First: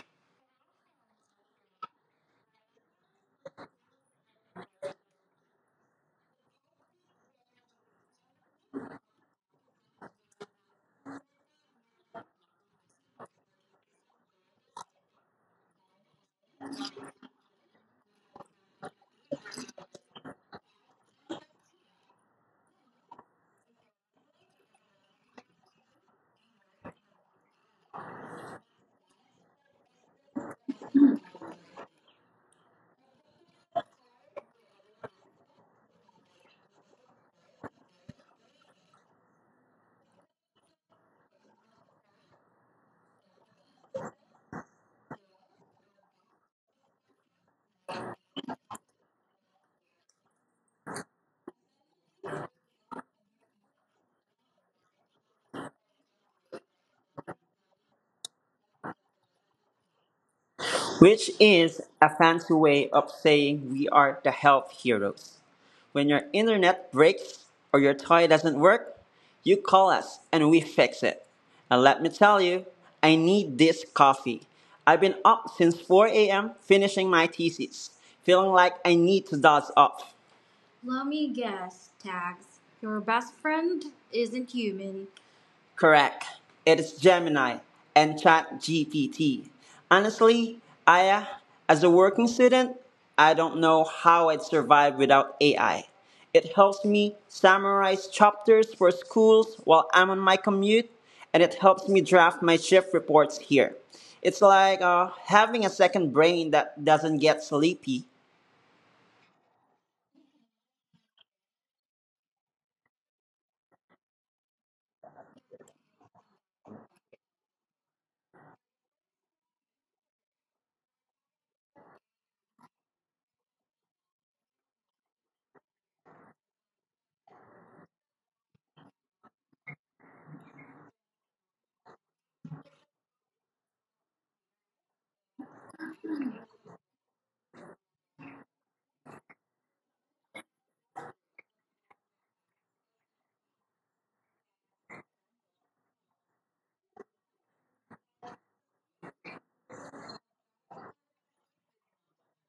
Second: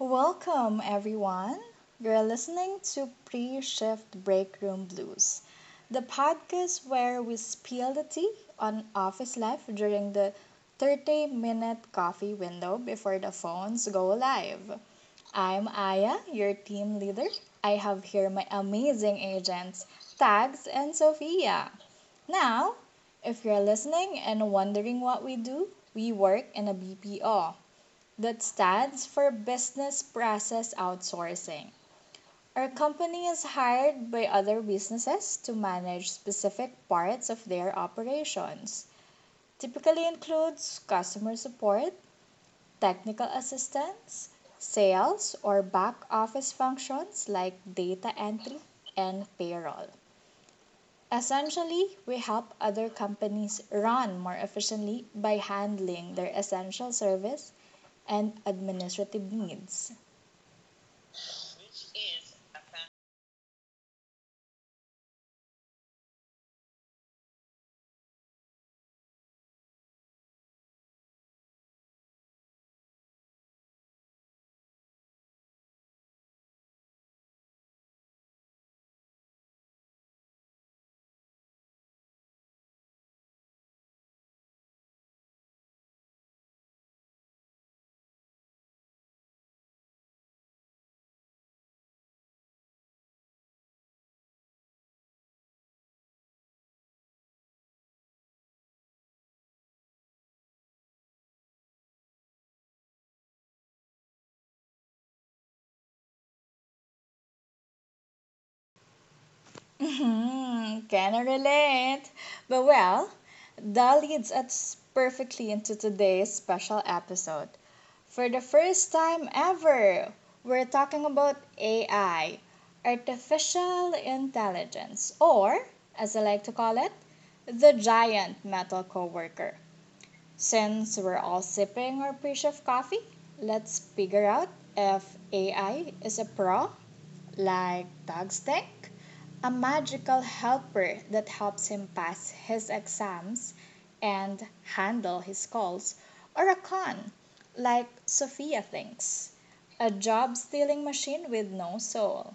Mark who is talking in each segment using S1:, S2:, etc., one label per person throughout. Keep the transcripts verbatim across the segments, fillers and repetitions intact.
S1: Welcome, everyone. You're listening to Pre Shift Break Room Blues, the podcast where we spill the tea on office life during the thirty minute coffee window before the phones go live. I'm Aya, your team leader. I have here my amazing agents, Tags and Sophia. Now, if you're listening and wondering what we do, we work in a B P O. That stands for Business Process Outsourcing. Our company is hired by other businesses to manage specific parts of their operations. Typically includes customer support, technical assistance, sales or back office functions like data entry and payroll. Essentially, we help other companies run more efficiently by handling their essential service and administrative needs.
S2: Which is a fancy way of saying we are the health heroes. When your internet breaks or your toy doesn't work, you call us and we fix it. And let me tell you, I need this coffee. I've been up since four a m finishing my thesis, feeling like I need to doze off. Let me guess, Tags. Your best friend isn't human. Correct. It is Gemini and Chat G P T. Honestly, I, uh, as a working student, I don't know how I'd survive without A I. It helps me summarize chapters for schools while I'm on my commute, and it helps me draft my shift reports here. It's like uh, having a second brain that doesn't get sleepy.
S1: Mhm, can I relate? But well, that leads us perfectly into today's special episode. For the first time ever, we're talking about A I, artificial intelligence, or as I like to call it, the giant metal coworker. Since we're all sipping our pre-shift coffee, let's figure out if A I is a pro, like dogs think, a magical helper that helps him pass his exams and handle his calls, or a con, like Sophia thinks, a job stealing machine with no soul.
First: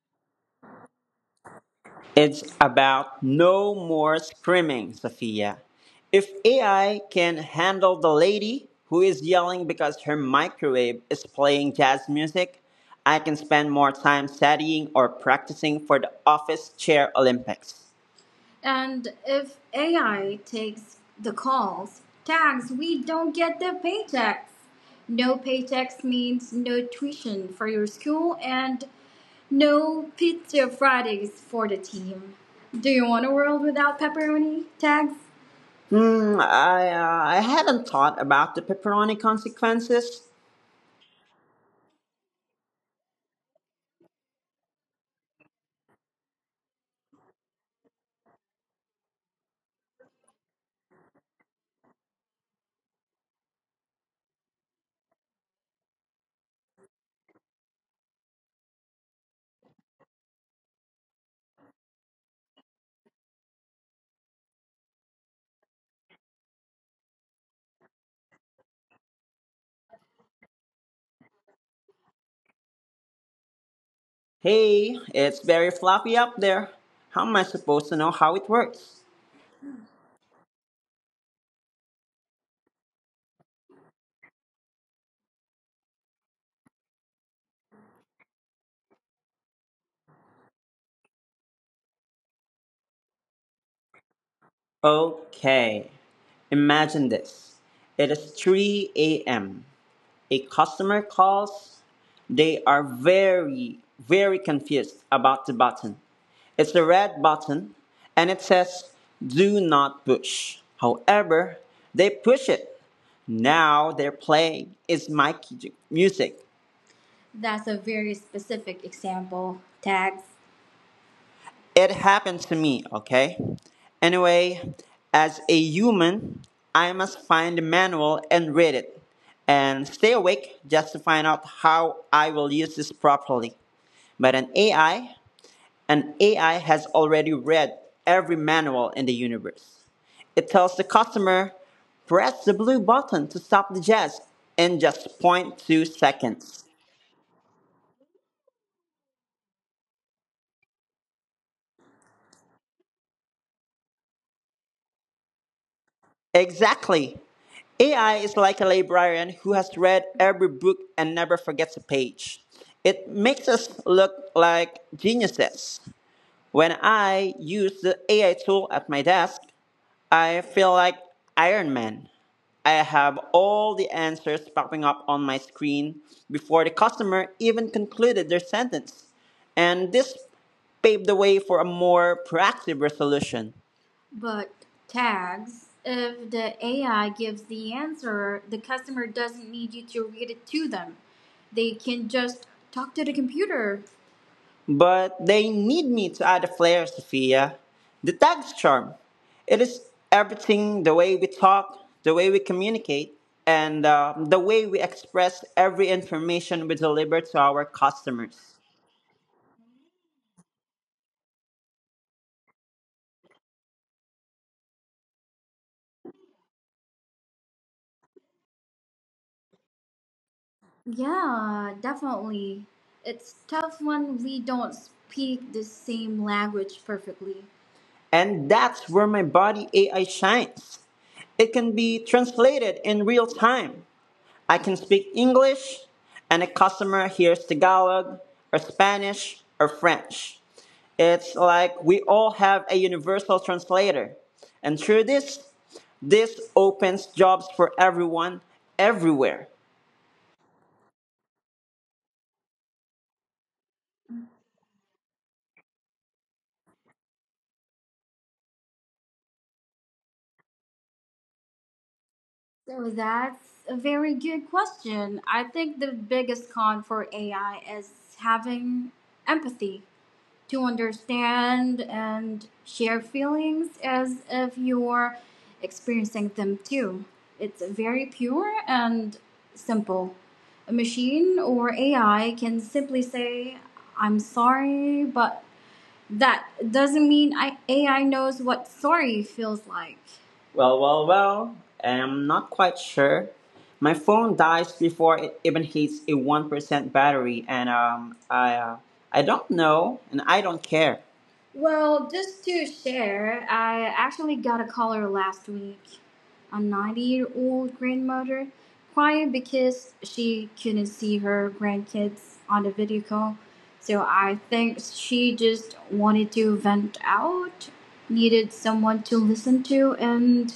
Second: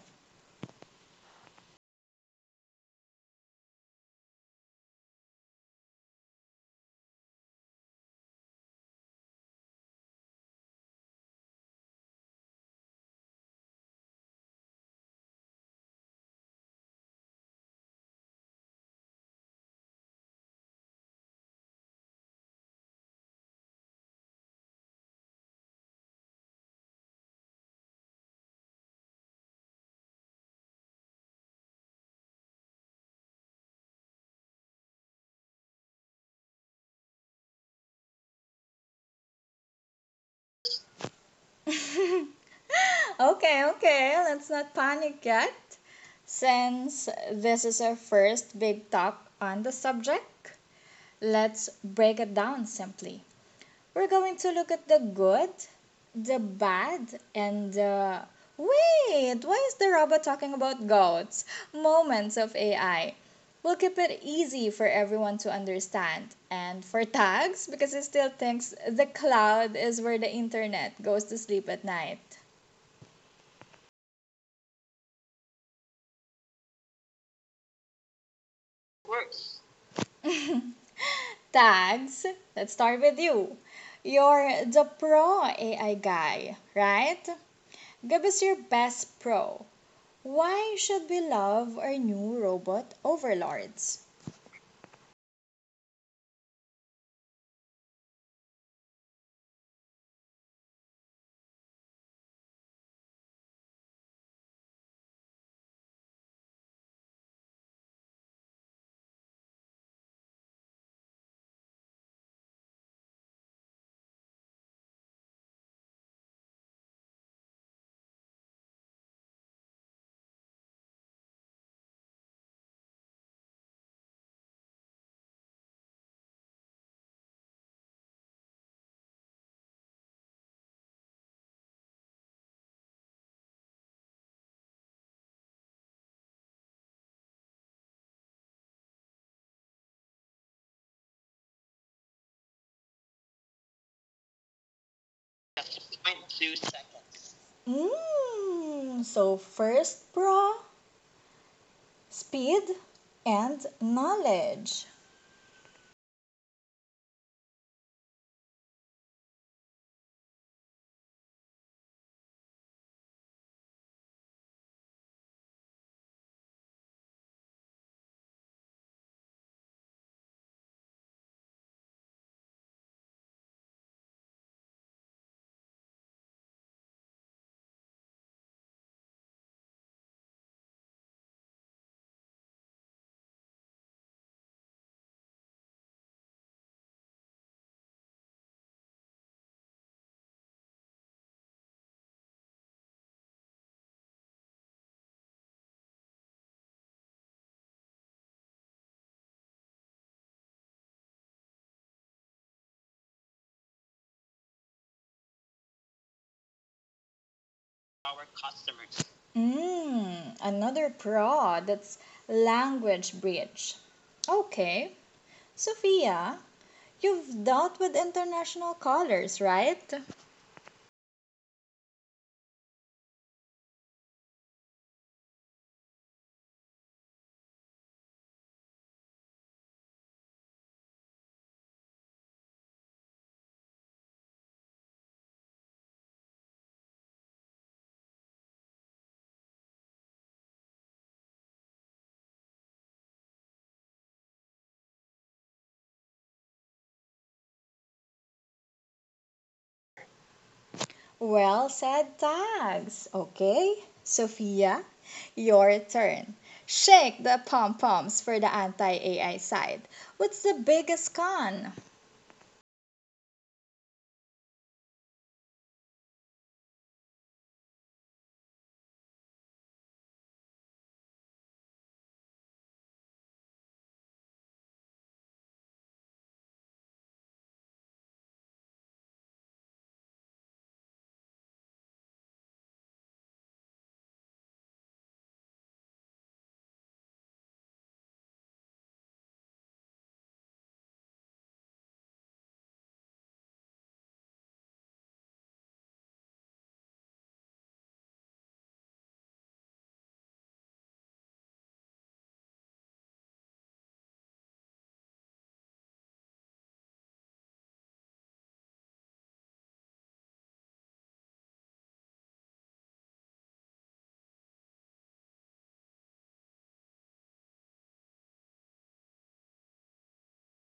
S2: It's about no more screaming, Sophia. If A I can handle the lady who is yelling because her microwave is playing jazz music, I can spend more time studying or practicing for the office chair Olympics. And if A I takes the calls, tags, we don't get the paychecks. No paychecks means no tuition for your school, and no pizza Fridays for the team. Do you want a world without pepperoni tags? Hmm, I, uh, I have not thought about the pepperoni consequences.
S1: okay, okay, let's not panic yet. Since this is our first big talk on the subject, let's break it down simply. We're going to look at the good, the bad, and the, wait, why is the robot talking about goats, moments of A I. We'll keep it easy for everyone to understand. And for tags, because he still thinks the cloud is where the internet goes to sleep at night.
S2: Hey, it's very floppy up there. How am I supposed to know how it works?
S1: Tags, let's start with you. You're the pro A I guy, right? Give us your best pro. Why should we love our new robot overlords?
S2: Okay, imagine this. It is three a m A customer calls, they are very, very confused about the button. It's a red button and it says do not push. However, they push it. Now they're playing is my music. That's a very specific example, Tags. It happened to me, okay? Anyway, as a human, I must find the manual and read it, and stay awake just to find out how I will use this properly. But an A I, an A I has already read every manual in the universe. It tells the customer, press the blue button to stop the jazz in just zero point 0.2 seconds.
S1: Mm, so first bra, speed, and knowledge.
S2: Exactly. A I is like a librarian who has read every book and never forgets a page. It makes us look like geniuses. When I use the A I tool at my desk, I feel like Iron Man. I have all the answers popping up on my screen before the customer even concluded their sentence. And this paved the way for a more proactive resolution. But tags, if the A I gives the answer, the customer doesn't need you to read it to them. They can just talk to the computer. But they need me to add a flair, Sophia. The tag's charm. It is everything, the way we talk, the way we communicate, and uh, the way we express every information we deliver to our customers.
S1: Mm, another bra, that's language bridge. Okay, Sophia, you've dealt with international callers, right?
S2: Yeah, definitely. It's tough when we don't speak the same language perfectly. And that's where my body A I shines. It can be translated in real time. I can speak English, and a customer hears Tagalog, or Spanish, or French. It's like we all have a universal translator. And through this, this opens jobs for everyone, everywhere.
S1: Well said, tags. Okay, Sophia, your turn. Shake the pom poms for the anti A I side. What's the biggest con?
S2: So that's a very good question. I think the biggest con for A I is having empathy, to understand and share feelings as if you're experiencing them too. It's very pure and simple. A machine or A I can simply say, I'm sorry, but that doesn't mean I, A I, knows what sorry feels like. Well, well, well, I'm not quite sure. My phone dies before it even hits a one percent battery, and um, I, uh, I don't know, and I don't care. Well, just to share, I actually got a caller last week, a ninety year old year old grandmother, crying because she couldn't see her grandkids on the video call. So I think she just wanted to vent out, needed someone to listen to, and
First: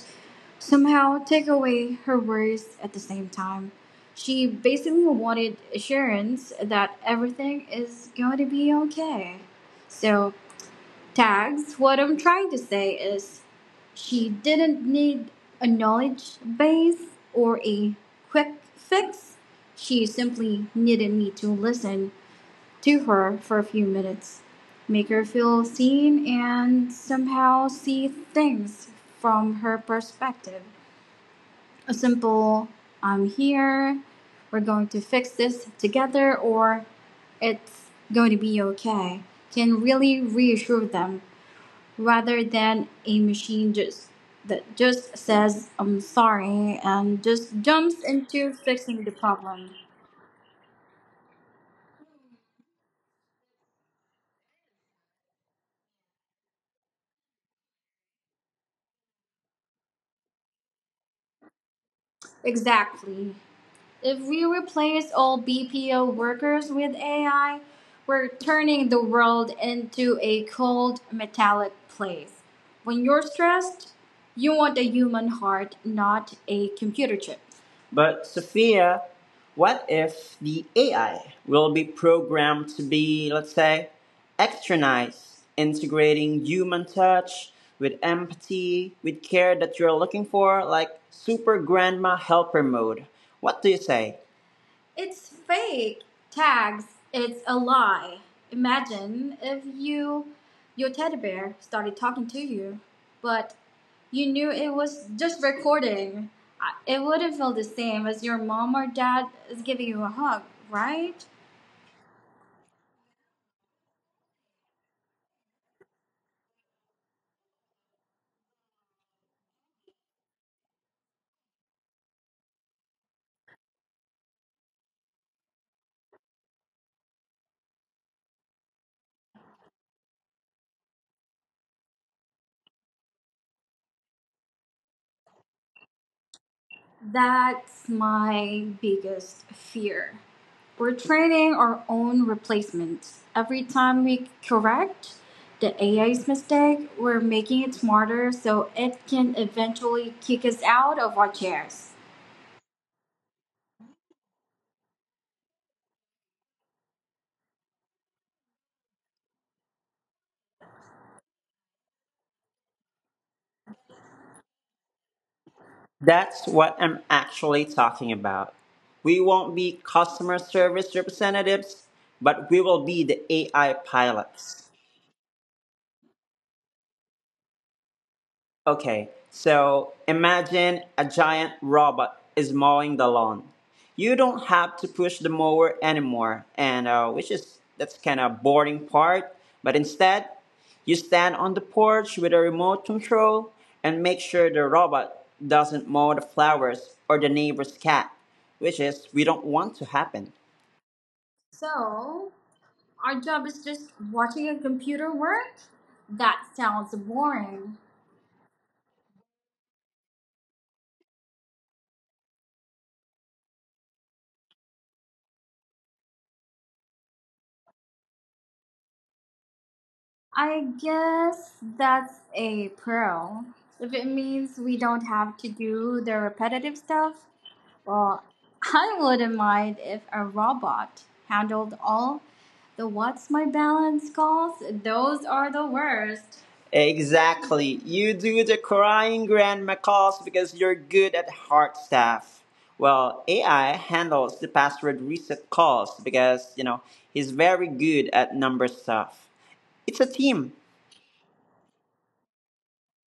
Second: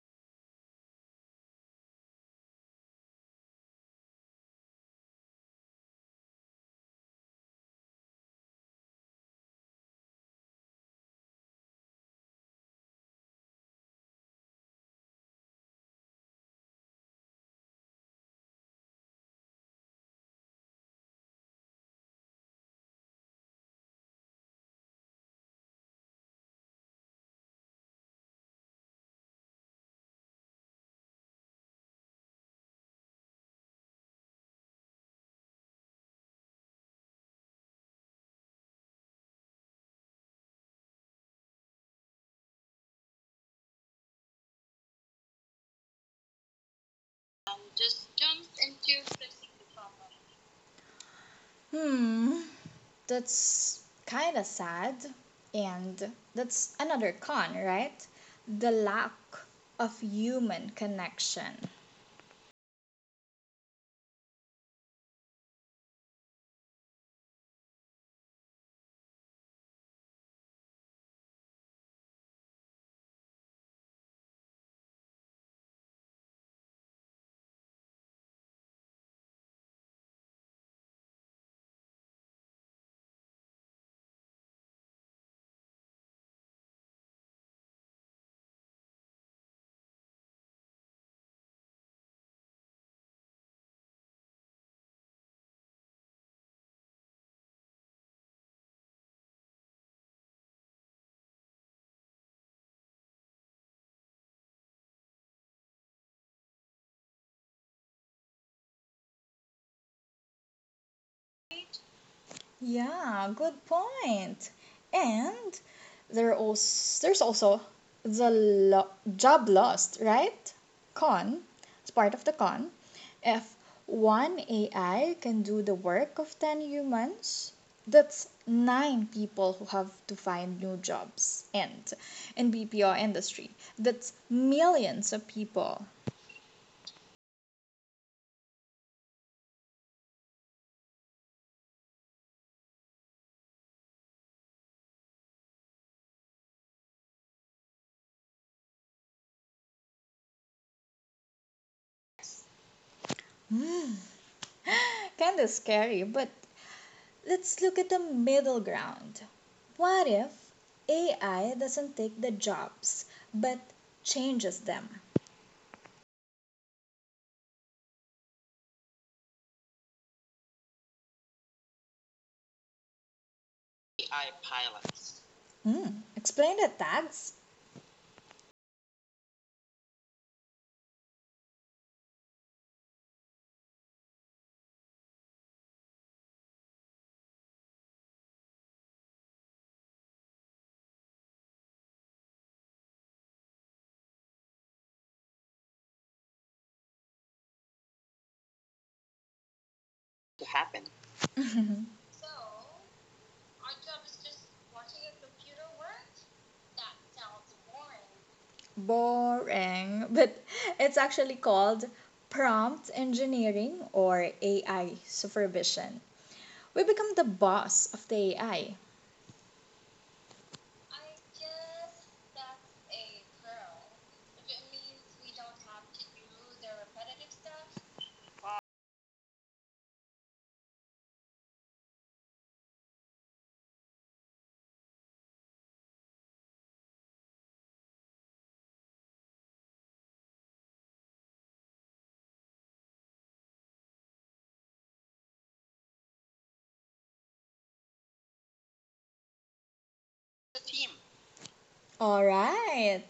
S2: somehow take away her worries at the same time. She basically wanted assurance that everything is going to be okay. So tags. What I'm trying to say is she didn't need a knowledge base or a quick fix. She simply needed me to listen to her for a few minutes, make her feel seen, and somehow see things from her perspective. A simple, I'm here, we're going to fix this together, or it's going to be okay, can really reassure them rather than a machine just that just says I'm sorry and just jumps into fixing the problem.
S1: Hmm, that's kind of sad, and that's another con, right, the lack of human connection.
S2: Exactly. If we replace all B P O workers with A I, we're turning the world into a cold metallic place. When you're stressed, you want a human heart, not a computer chip. But Sophia, what if the A I will be programmed to be, let's say, extra nice, integrating human touch with empathy, with care that you're looking for, like super grandma helper mode. What do you say? It's fake. Tags. It's a lie. Imagine if you, your teddy bear, started talking to you, but you knew it was just recording. It wouldn't feel the same as your mom or dad is giving you a hug, right?
S1: Yeah, good point. And there also there's also the lo- job lost, right? Con, it's part of the con. If one A I can do the work of ten humans, that's nine people who have to find new jobs, and in B P O industry, that's millions of people.
S2: That's my biggest fear. We're training our own replacements. Every time we correct the A I's mistake, we're making it smarter so it can eventually kick us out of our chairs.
S1: Mm, kind of scary, but let's look at the middle ground. What if A I doesn't take the jobs but changes them?
S2: That's what I'm actually talking about. We won't be customer service representatives, but we will be the A I pilots.
S1: Mm, explained it, tags.
S2: Okay, so imagine a giant robot is mowing the lawn. You don't have to push the mower anymore, and uh, which is that's kind of boring part. But instead, you stand on the porch with a remote control and make sure the robot doesn't mow the flowers or the neighbor's cat, which is we don't want to happen. So, our job is just watching a computer work? That sounds boring.
S1: Boring, but it's actually called prompt engineering or A I supervision. We become the boss of the A I.
S2: I guess that's a pro. If it means we don't have to do the repetitive stuff, well, I wouldn't mind if a robot handled all the what's my balance calls. Those are the worst. Exactly. You do the crying grandma calls because you're good at hard stuff. Well, A I handles the password reset calls because, you know, he's very good at number stuff. It's a team.
S1: All right,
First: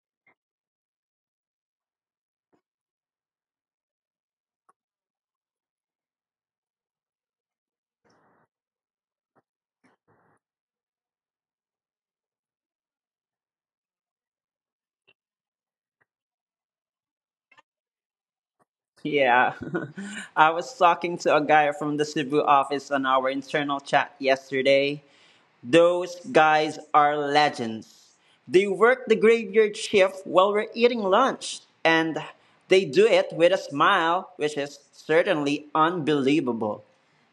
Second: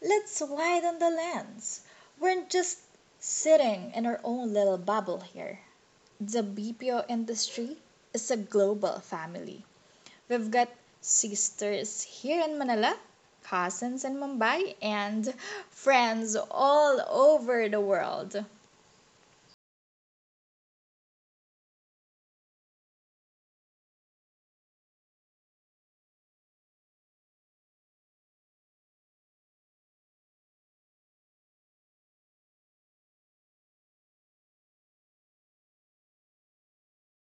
S1: let's widen the lens. We're just sitting in our own little bubble here. The B P O industry is a global family. We've got sisters here in Manila, cousins in Mumbai, and friends all over the world.
S2: Yeah. I was talking to a guy from the Cebu office on our internal chat yesterday. Those guys are legends. They work the graveyard shift while we're eating lunch, and they do it with a smile, which is certainly unbelievable.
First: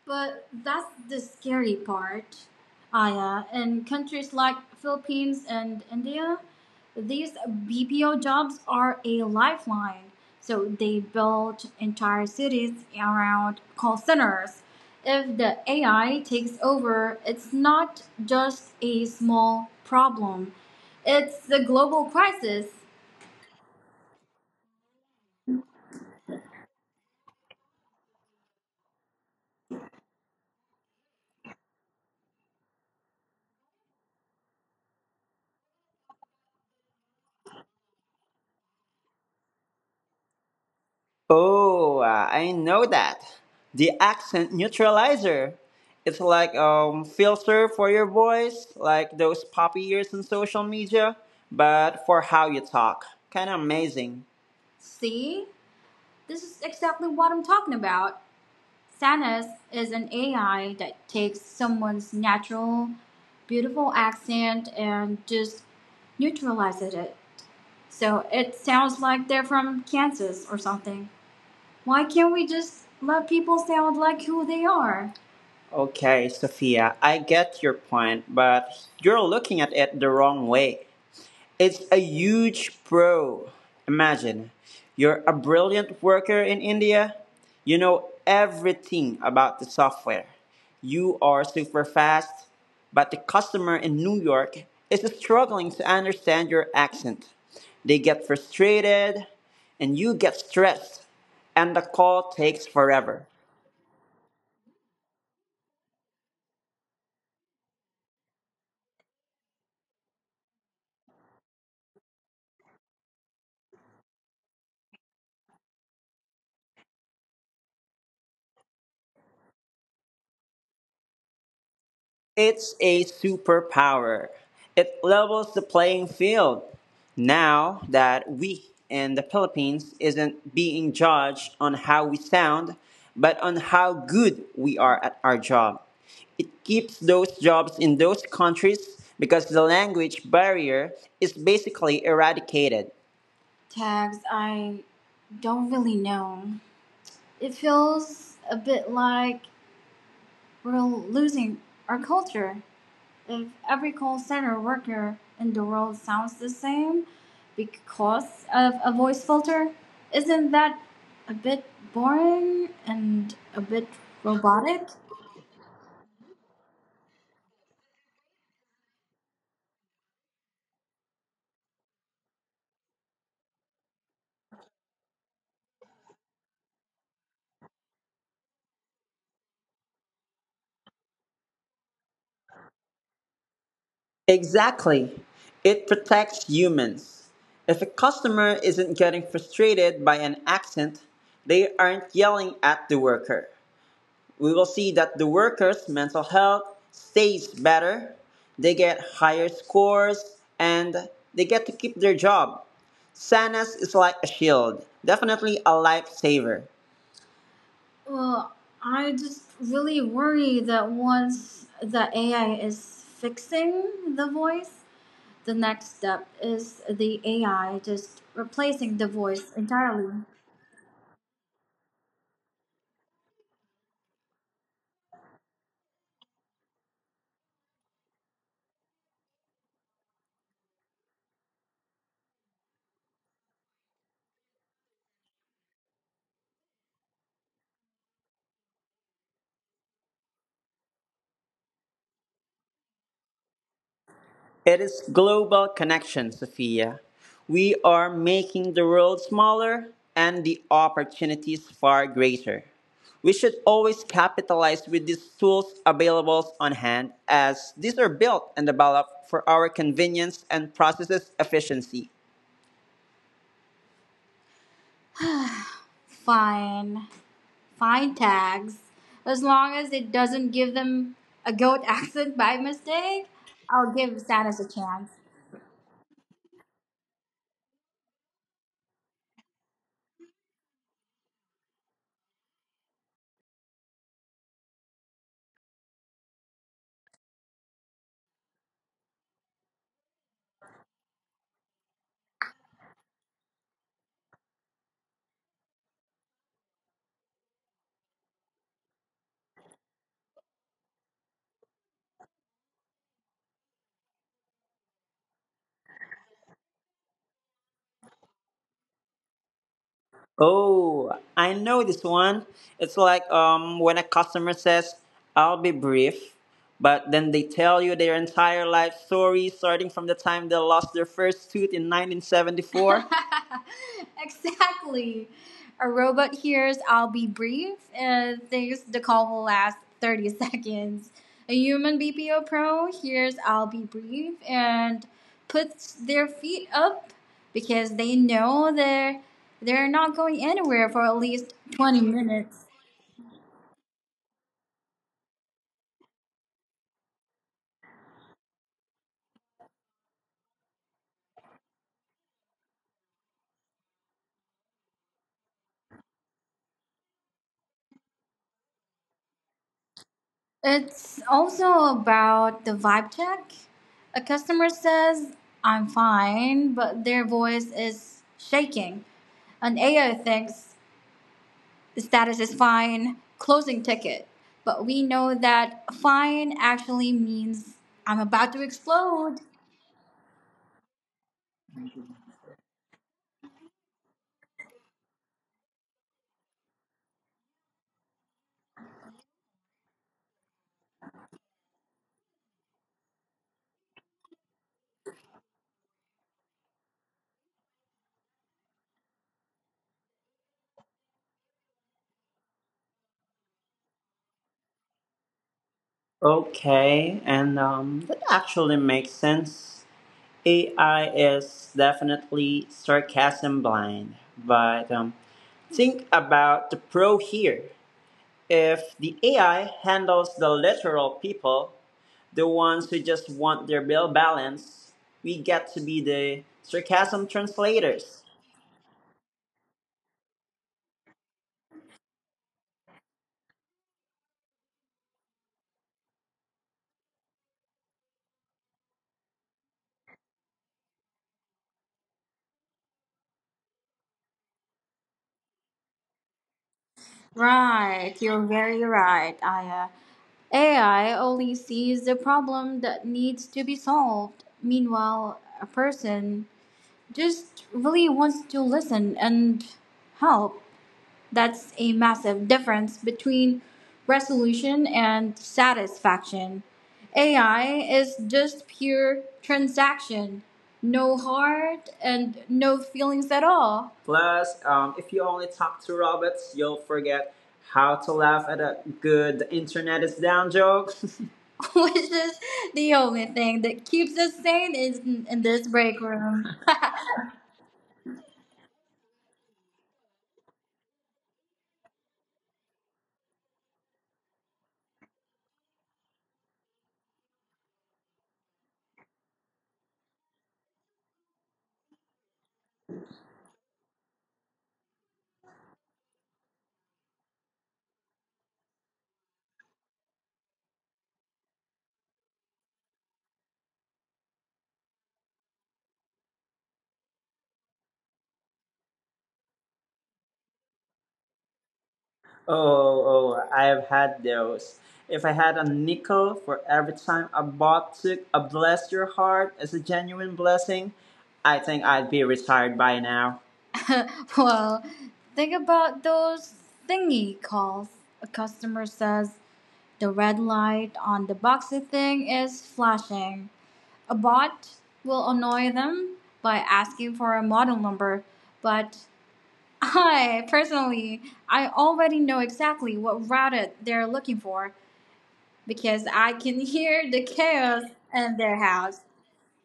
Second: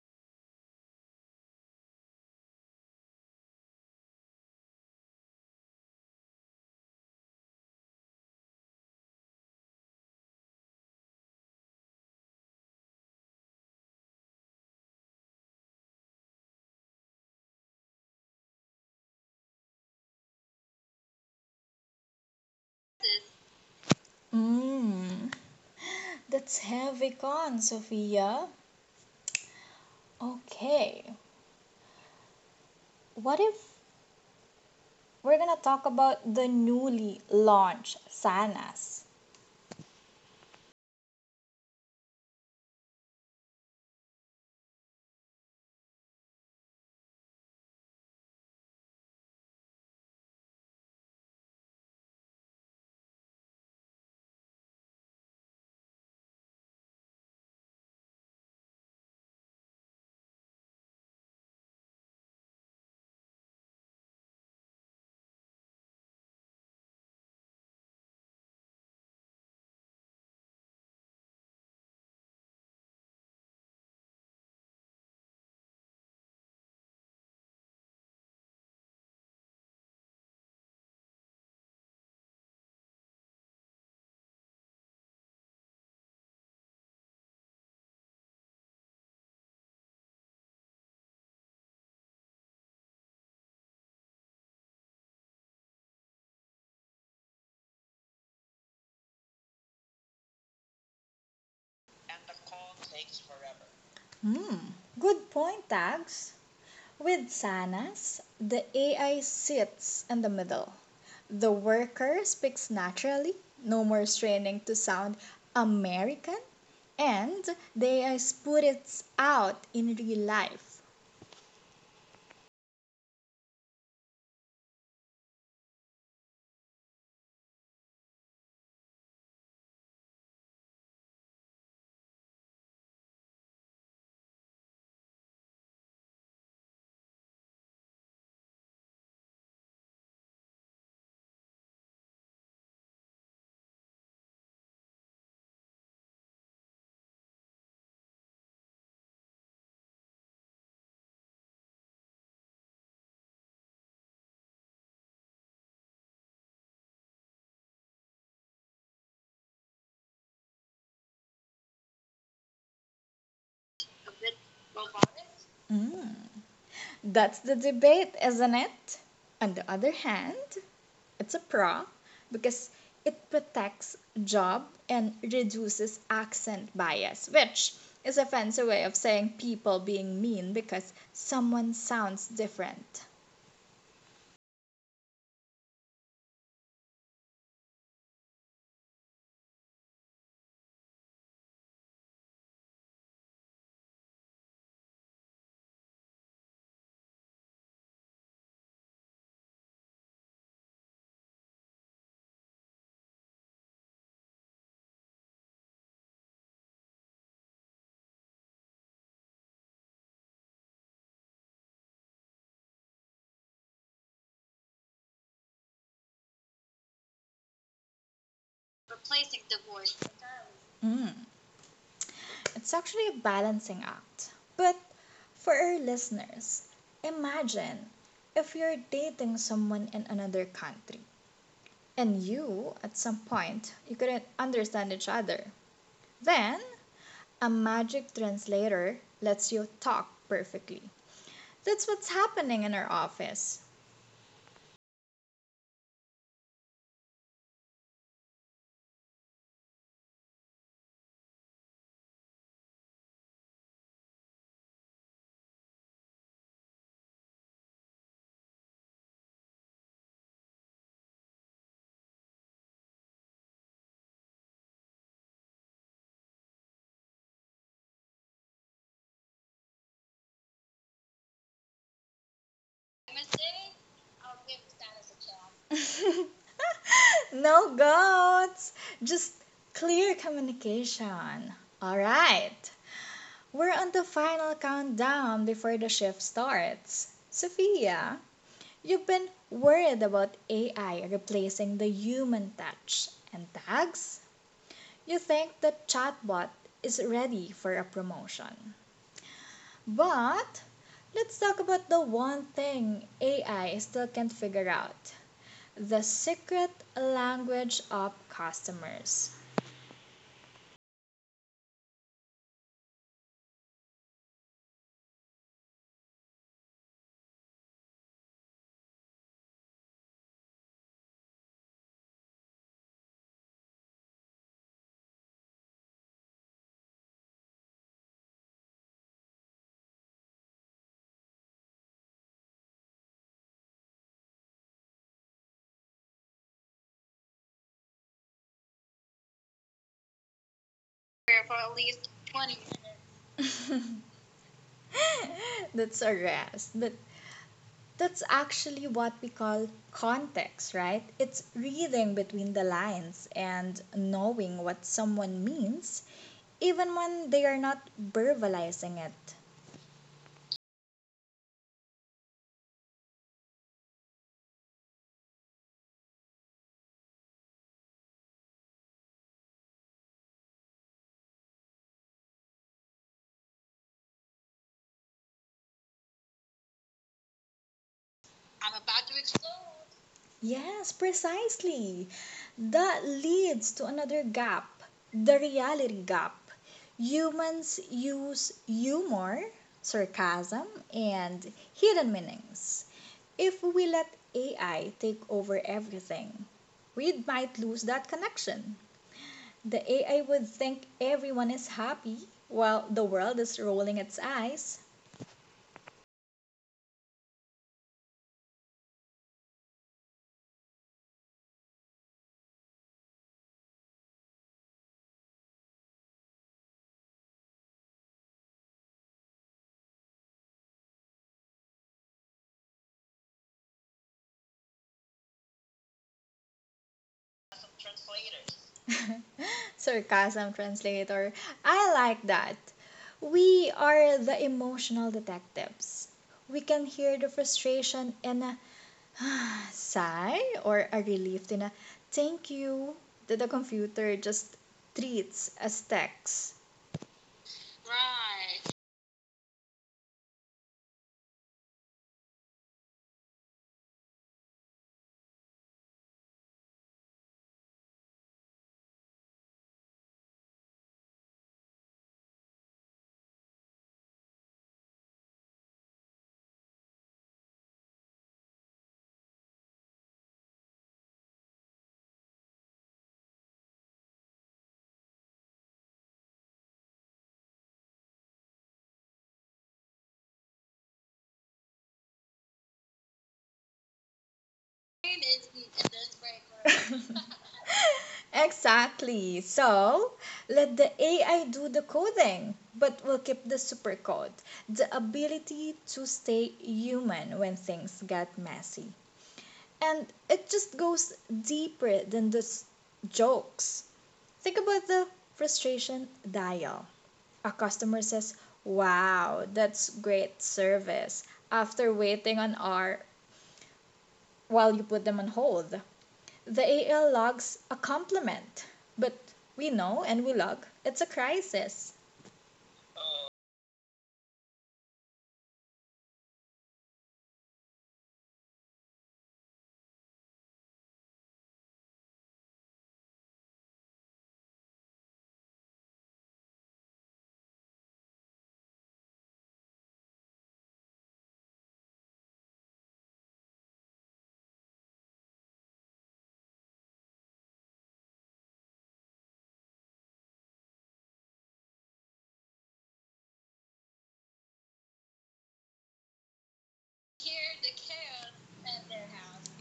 S2: But that's the scary part, Aya. In countries like Philippines and India, these B P O jobs are a lifeline. So they built entire cities around call centers. If the A I takes over, it's not just a small problem, it's a global crisis.
S1: Mmm, that's heavy con, Sophia. Okay, what if we're gonna talk about the newly launched Sanas?
S2: Oh, uh, I know that. The accent neutralizer. It's like a filter for your voice, like those poppy ears on social media, but for how you talk. Kind of amazing. See, this is exactly what I'm talking about. Sanas is an A I that takes someone's natural, beautiful accent and just neutralizes it. So it sounds like they're from Kansas or something. Why can't we just let people sound like who they are? Okay, Sophia, I get your point, but you're looking at it the wrong way. It's a huge pro. Imagine you're a brilliant worker in India. You know everything about the software. You are super fast, but the customer in New York is struggling to understand your accent. They get frustrated and you get stressed, and the call takes forever.
S1: Hmm, good point, Tags. With Sanas, the A I sits in the middle. The worker speaks naturally, no more straining to sound American, and they spit it out in real life.
S2: It's a superpower. It levels the playing field. Now that we in the Philippines isn't being judged on how we sound, but on how good we are at our job. It keeps those jobs in those countries because the language barrier is basically eradicated. Tags, I don't really know. It feels a bit like we're losing our culture. Every call center worker in the world sounds the same because of a voice filter. Isn't that a bit boring and a bit robotic?
S1: Mm, that's the debate, isn't it? On the other hand, it's a pro because it protects job and reduces accent bias, which is a fancy way of saying people being mean because someone sounds different.
S2: Exactly. It protects humans. If a customer isn't getting frustrated by an accent, they aren't yelling at the worker. We will see that the workers' mental health stays better, they get higher scores, and they get to keep their job. Sanas is like a shield, definitely a lifesaver. Well, I just really worry that once the A I is fixing the voice, the next step is the A I just replacing the voice entirely.
S1: Mm, it's actually a balancing act. But for our listeners, imagine if you're dating someone in another country and you, at some point, you couldn't understand each other. Then, a magic translator lets you talk perfectly. That's what's happening in our office.
S2: It is global connection, Sophia. We are making the world smaller and the opportunities far greater. We should always capitalize with these tools available on hand as these are built and developed for our convenience and processes efficiency. Fine. Fine tags. As long as it doesn't give them a goat accent by mistake, I'll give Sanus a chance.
S1: No goats, just clear communication. All right, we're on the final countdown before the shift starts. Sophia, you've been worried about A I replacing the human touch, and tags, you think the chatbot is ready for a promotion. But let's talk about the one thing A I still can't figure out, the secret language of customers.
S2: Oh, I know this one. It's like um when a customer says, "I'll be brief," but then they tell you their entire life story starting from the time they lost their first tooth in nineteen seventy-four. Exactly. A robot hears I'll be brief and thinks the call will last thirty seconds. A human B P O pro hears I'll be brief and puts their feet up because they know they're, they're not going anywhere for at least twenty minutes.
S1: That's a rest. But that's actually what we call context, right? It's reading between the lines and knowing what someone means even when they are not verbalizing it.
S2: It's also about the vibe check. A customer says, I'm fine, but their voice is shaking. An A I thinks, the status is fine, closing ticket. But we know that fine actually means I'm about to explode.
S1: Yes, precisely. That leads to another gap, the reality gap. Humans use humor, sarcasm, and hidden meanings. If we let A I take over everything, we might lose that connection. The A I would think everyone is happy while the world is rolling its eyes.
S2: Okay, and um, that actually makes sense. A I is definitely sarcasm blind, but um, think about the pro here. If the A I handles the literal people, the ones who just want their bill balance, we get to be the sarcasm translators.
S1: Sarcasm translator. I like that. We are the emotional detectives. We can hear the frustration in a sigh or a relief in a thank you that the computer just treats as text.
S2: Right, you're very right, Aya. A I only sees the problem that needs to be solved. Meanwhile, a person just really wants to listen and help. That's a massive difference between resolution and satisfaction. A I is just pure transaction, no heart and no feelings at all. Plus, um, if you only talk to robots, you'll forget how to laugh at a good internet is down joke. Which is the only thing that keeps us sane in, in this break room.
S1: Exactly. So let the A I do the coding, but we'll keep the supercode, the ability to stay human when things get messy. And it just goes deeper than just jokes. Think about the frustration dial. A customer says, "Wow, that's great service," after waiting an hour while you put them on hold. The A L logs a compliment, but we know, and we log, it's a crisis.
S2: Oh, oh, I have had those. If I had a nickel for every time a bot took a bless your heart as a genuine blessing, I think I'd be retired by now. Well, think about those thingy calls. A customer says the red light on the boxy thing is flashing. A bot will annoy them by asking for a model number, but I personally, I already know exactly what router they're looking for because I can hear the chaos in their house.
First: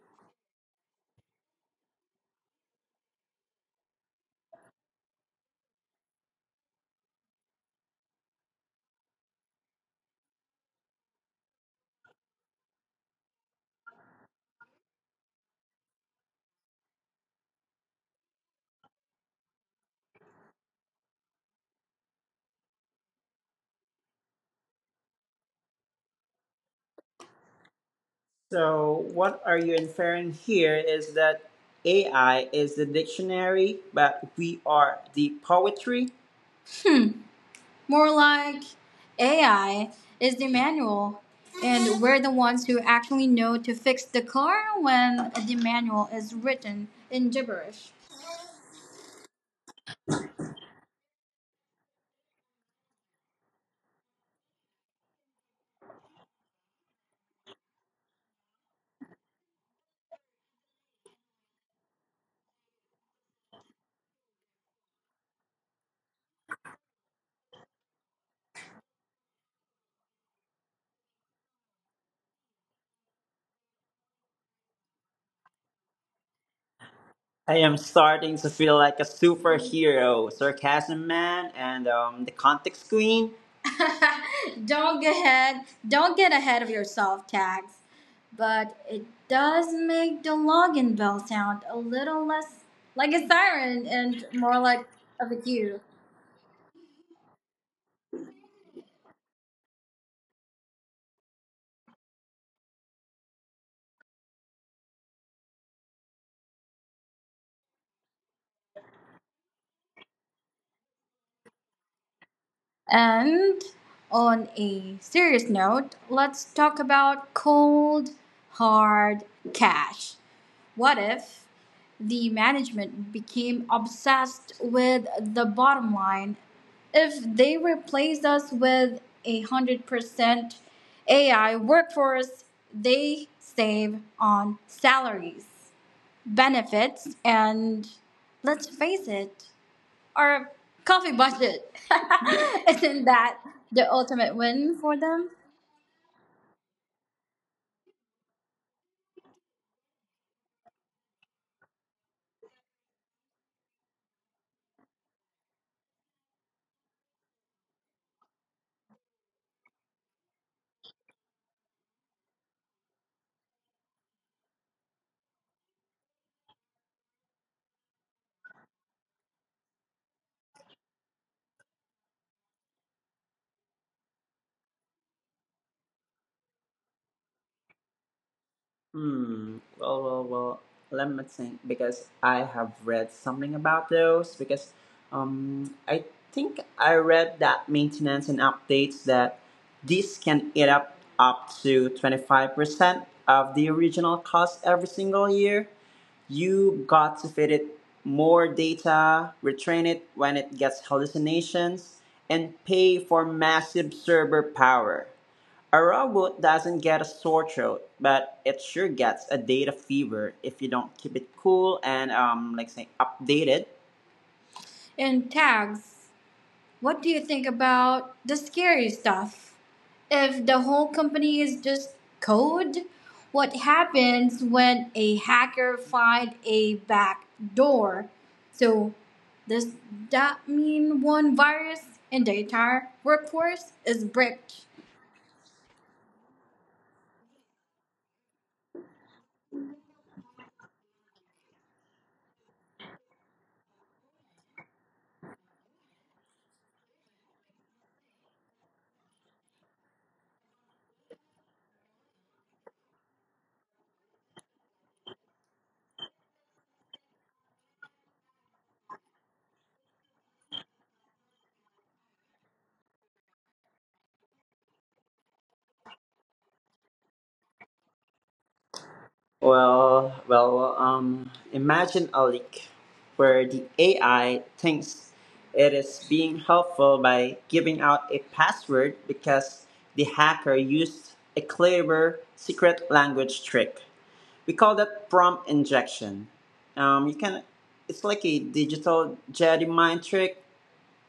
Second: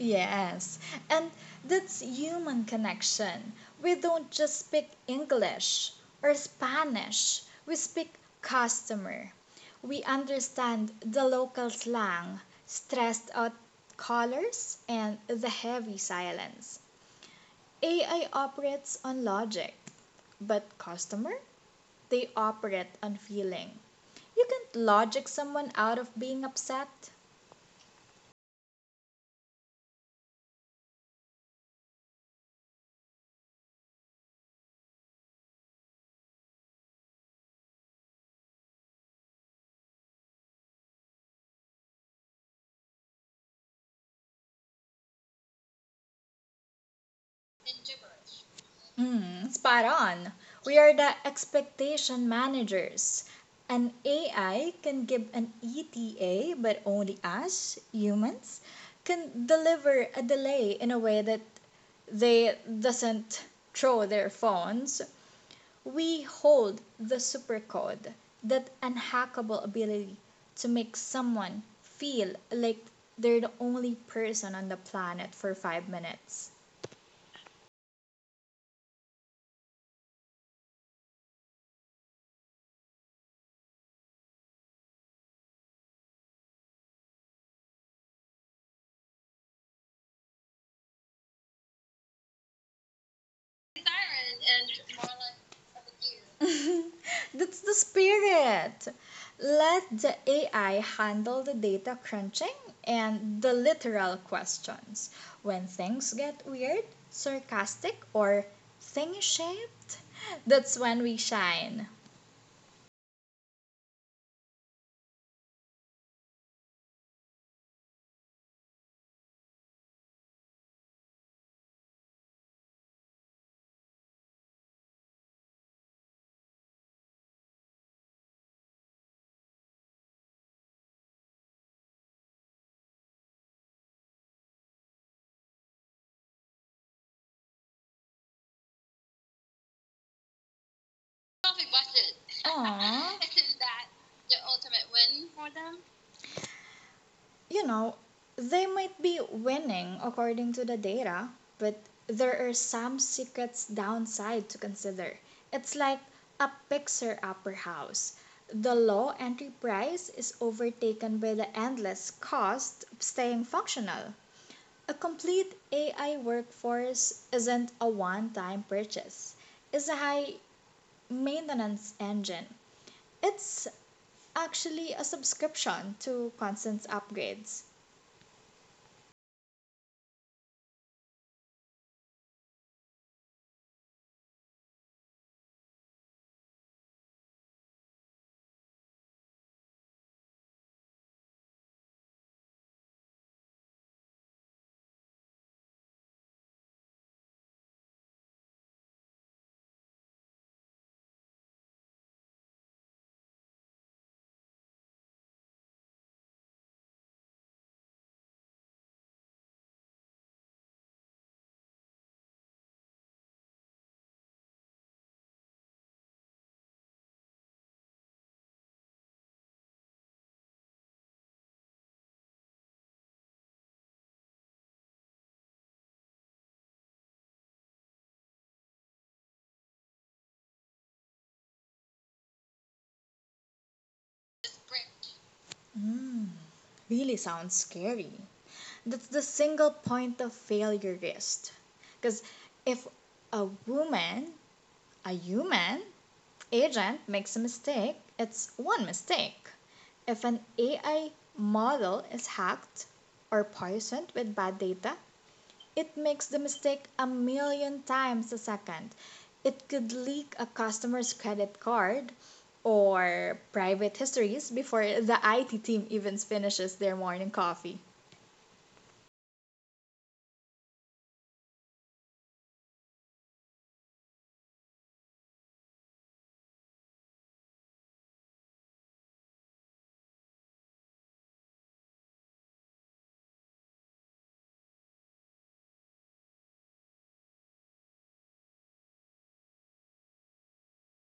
S1: Yes, and that's human connection. We don't just speak English or Spanish, we speak customer. We understand the local slang, stressed out colors, and the heavy silence. A I operates on logic, but customer, they operate on feeling. You can't logic someone out of being upset.
S2: So, what are you inferring here is that A I is the dictionary, but we are the poetry? More like A I is the manual, and we're the ones who actually know to fix the car when the manual is written in gibberish.
S1: Mm, spot on. We are the expectation managers. An A I can give an E T A, but only us, humans, can deliver a delay in a way that they doesn't throw their phones. We hold the supercode, that unhackable ability to make someone feel like they're the only person on the planet for five minutes.
S2: I am starting to feel like a superhero, sarcasm man, and um, the context queen. Don't get ahead. Don't get ahead of yourself, tags. But it does make the login bell sound a little less like a siren and more like of a cue.
S1: That's the spirit. Let the A I handle the data crunching and the literal questions. When things get weird, sarcastic, or thingy shaped, that's when we shine.
S2: And on a serious note, let's talk about cold, hard cash. What if the management became obsessed with the bottom line? If they replaced us with a one hundred percent A I workforce, they save on salaries, benefits, and let's face it, or coffee budget. Isn't
S1: Aw,
S2: that the ultimate win for them?
S1: you know, they might be winning according to the data, but there are some secrets downside to consider. It's like a picture upper house. The low entry price is overtaken by the endless cost of staying functional. A complete A I workforce isn't a one time purchase, it's a high maintenance engine. It's actually a subscription to constant upgrades.
S2: Hmm. Well, well, well. Let me think, because I have read something about those because um I think I read that maintenance and updates that this can eat up up to twenty-five percent of the original cost every single year. You got to feed it more data, retrain it when it gets hallucinations, and pay for massive server power. A robot doesn't get a sore throat, but it sure gets a data fever if you don't keep it cool and um like say updated. And tags. What do you think about the scary stuff? If the whole company is just code, what happens when a hacker finds a back door? So, does that mean one virus in the entire workforce is bricked?
S1: Mm, really sounds scary. That's the single point of failure risk. Because if a woman, a human agent makes a mistake, it's one mistake. If an A I model is hacked or poisoned with bad data, it makes the mistake a million times a second. It could leak a customer's credit card or private histories before the I T team even finishes their morning coffee.
S2: Well, well, um, imagine a leak where the A I thinks it is being helpful by giving out a password because the hacker used a clever secret language trick. We call that prompt injection. Um, you can, it's like a digital Jedi mind trick.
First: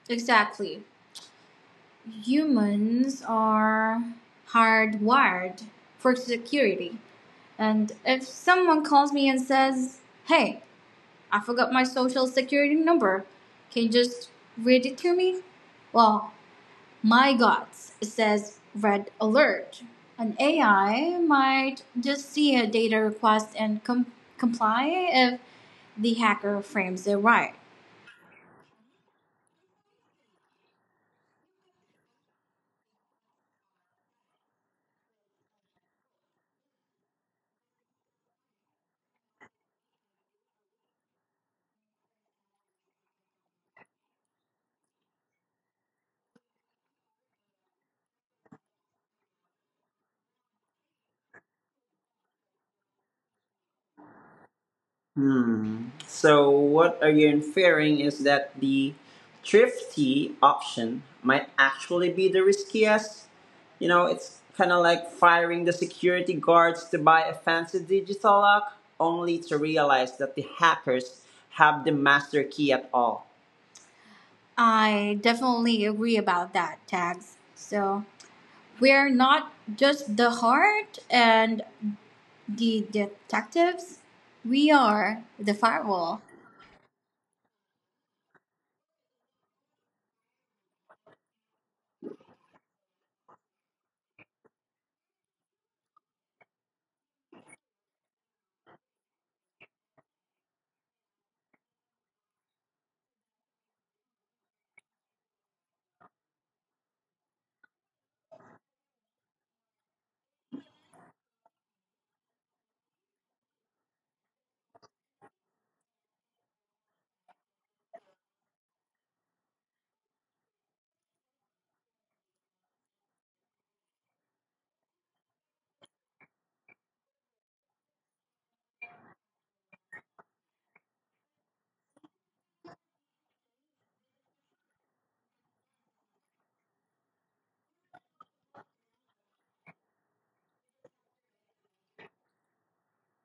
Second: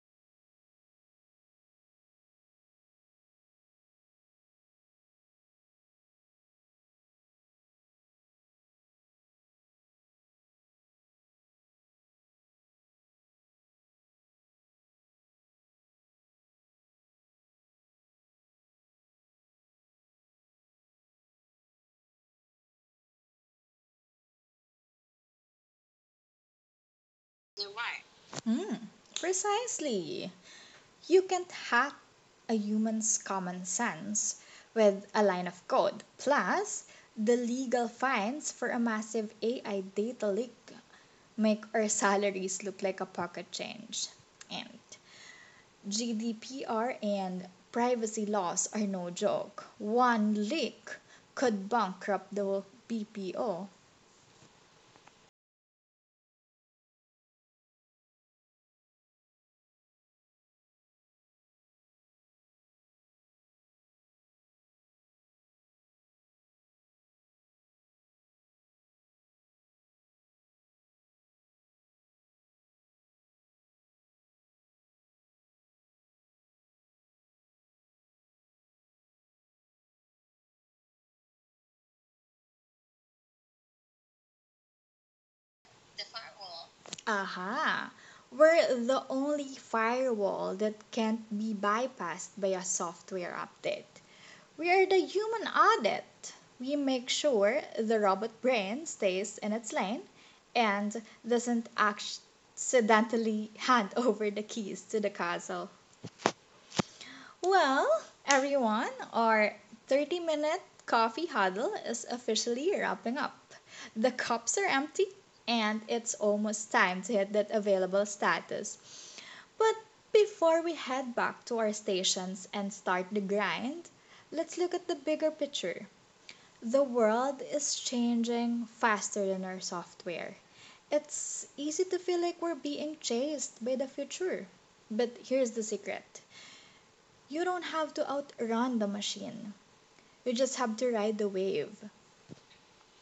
S2: Exactly. Humans are hardwired for security. And if someone calls me and says, hey, I forgot my social security number, can you just read it to me? Well, my God, it says red alert. An A I might just see a data request and com- comply if the hacker frames it right.
S1: Mm, precisely. You can't hack a human's common sense with a line of code. Plus, the legal fines for a massive A I data leak make our salaries look like a pocket change. And G D P R and privacy laws are no joke. One leak could bankrupt the B P O.
S2: Hmm. So what are you inferring is that the thrifty option might actually be the riskiest? You know, it's kind of like firing the security guards to buy a fancy digital lock, only to realize that the hackers have the master key at all. I definitely agree about that, Tags. So we're not just the heart and the detectives, we are the firewall.
S1: Aha! We're the only firewall that can't be bypassed by a software update. We're the human audit. We make sure the robot brain stays in its lane and doesn't accidentally hand over the keys to the castle. Well, everyone, our thirty minute coffee huddle is officially wrapping up. The cups are empty, and it's almost time to hit that available status, but before we head back to our stations and start the grind, let's look at the bigger picture. The world is changing faster than our software. It's easy to feel like we're being chased by the future. But here's the secret: you don't have to outrun the machine, you just have to ride the wave.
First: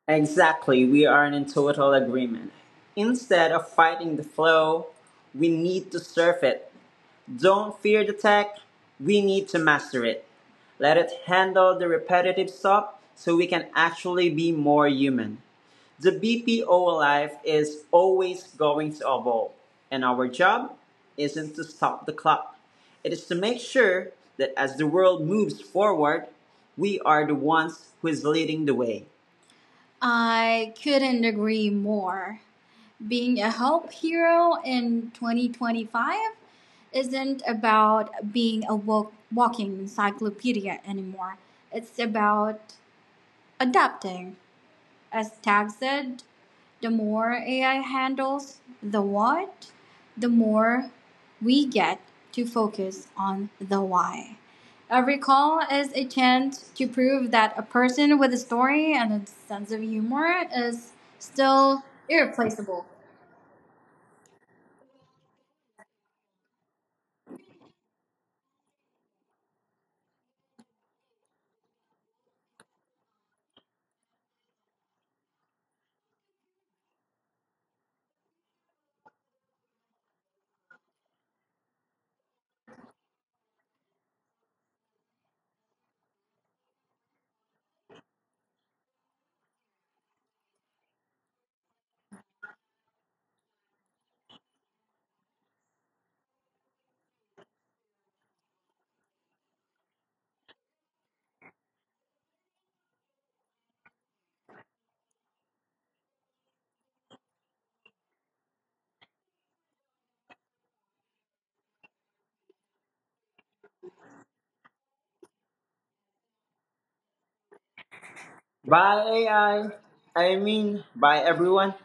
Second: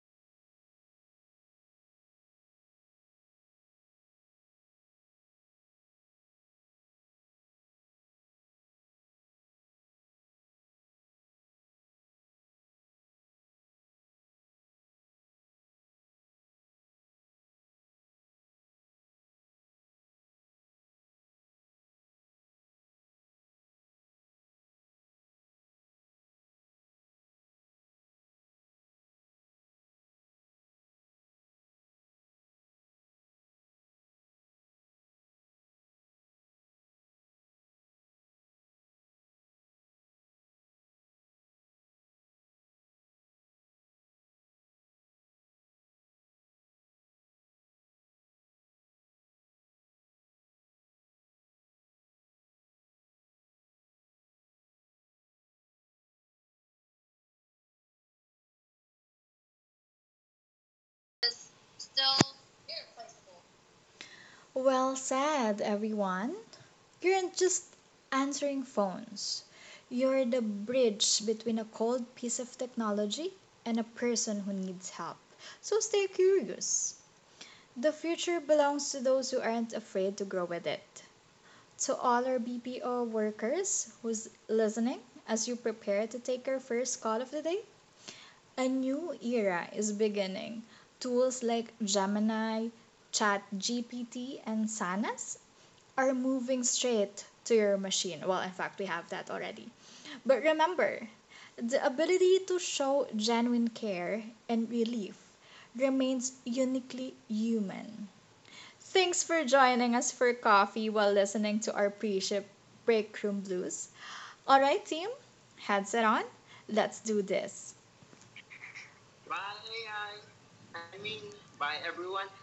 S2: Exactly, we aren't in total agreement. Instead of fighting the flow, we need to surf it. Don't fear the tech, we need to master it. Let it handle the repetitive stuff so we can actually be more human. The B P O life is always going to evolve, and our job isn't to stop the clock. It is to make sure that as the world moves forward, we are the ones who is leading the way. I couldn't agree more. Being a help hero in twenty twenty-five isn't about being a walk- walking encyclopedia anymore. It's about adapting. As Tag said, the more A I handles the what, the more we get to focus on the why. Every call is a chance to prove that a person with a story and a sense of humor is still irreplaceable.
S1: Well said, everyone. You're not just answering phones. You're the bridge between a cold piece of technology and a person who needs help. So stay curious. The future belongs to those who aren't afraid to grow with it. To all our B P O workers who's listening, as you prepare to take your first call of the day, a new era is beginning. Tools like Gemini, ChatGPT, and Sanas are moving straight to your machine. Well, in fact, we have that already. But remember, the ability to show genuine care and relief remains uniquely human. Thanks for joining us for coffee while listening to our pre ship break room blues. All right, team, headset on. Let's do this.
S2: Bye, A I. I I mean, bye, everyone.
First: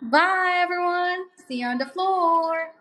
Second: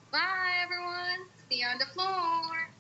S2: Bye, everyone. See you on the floor.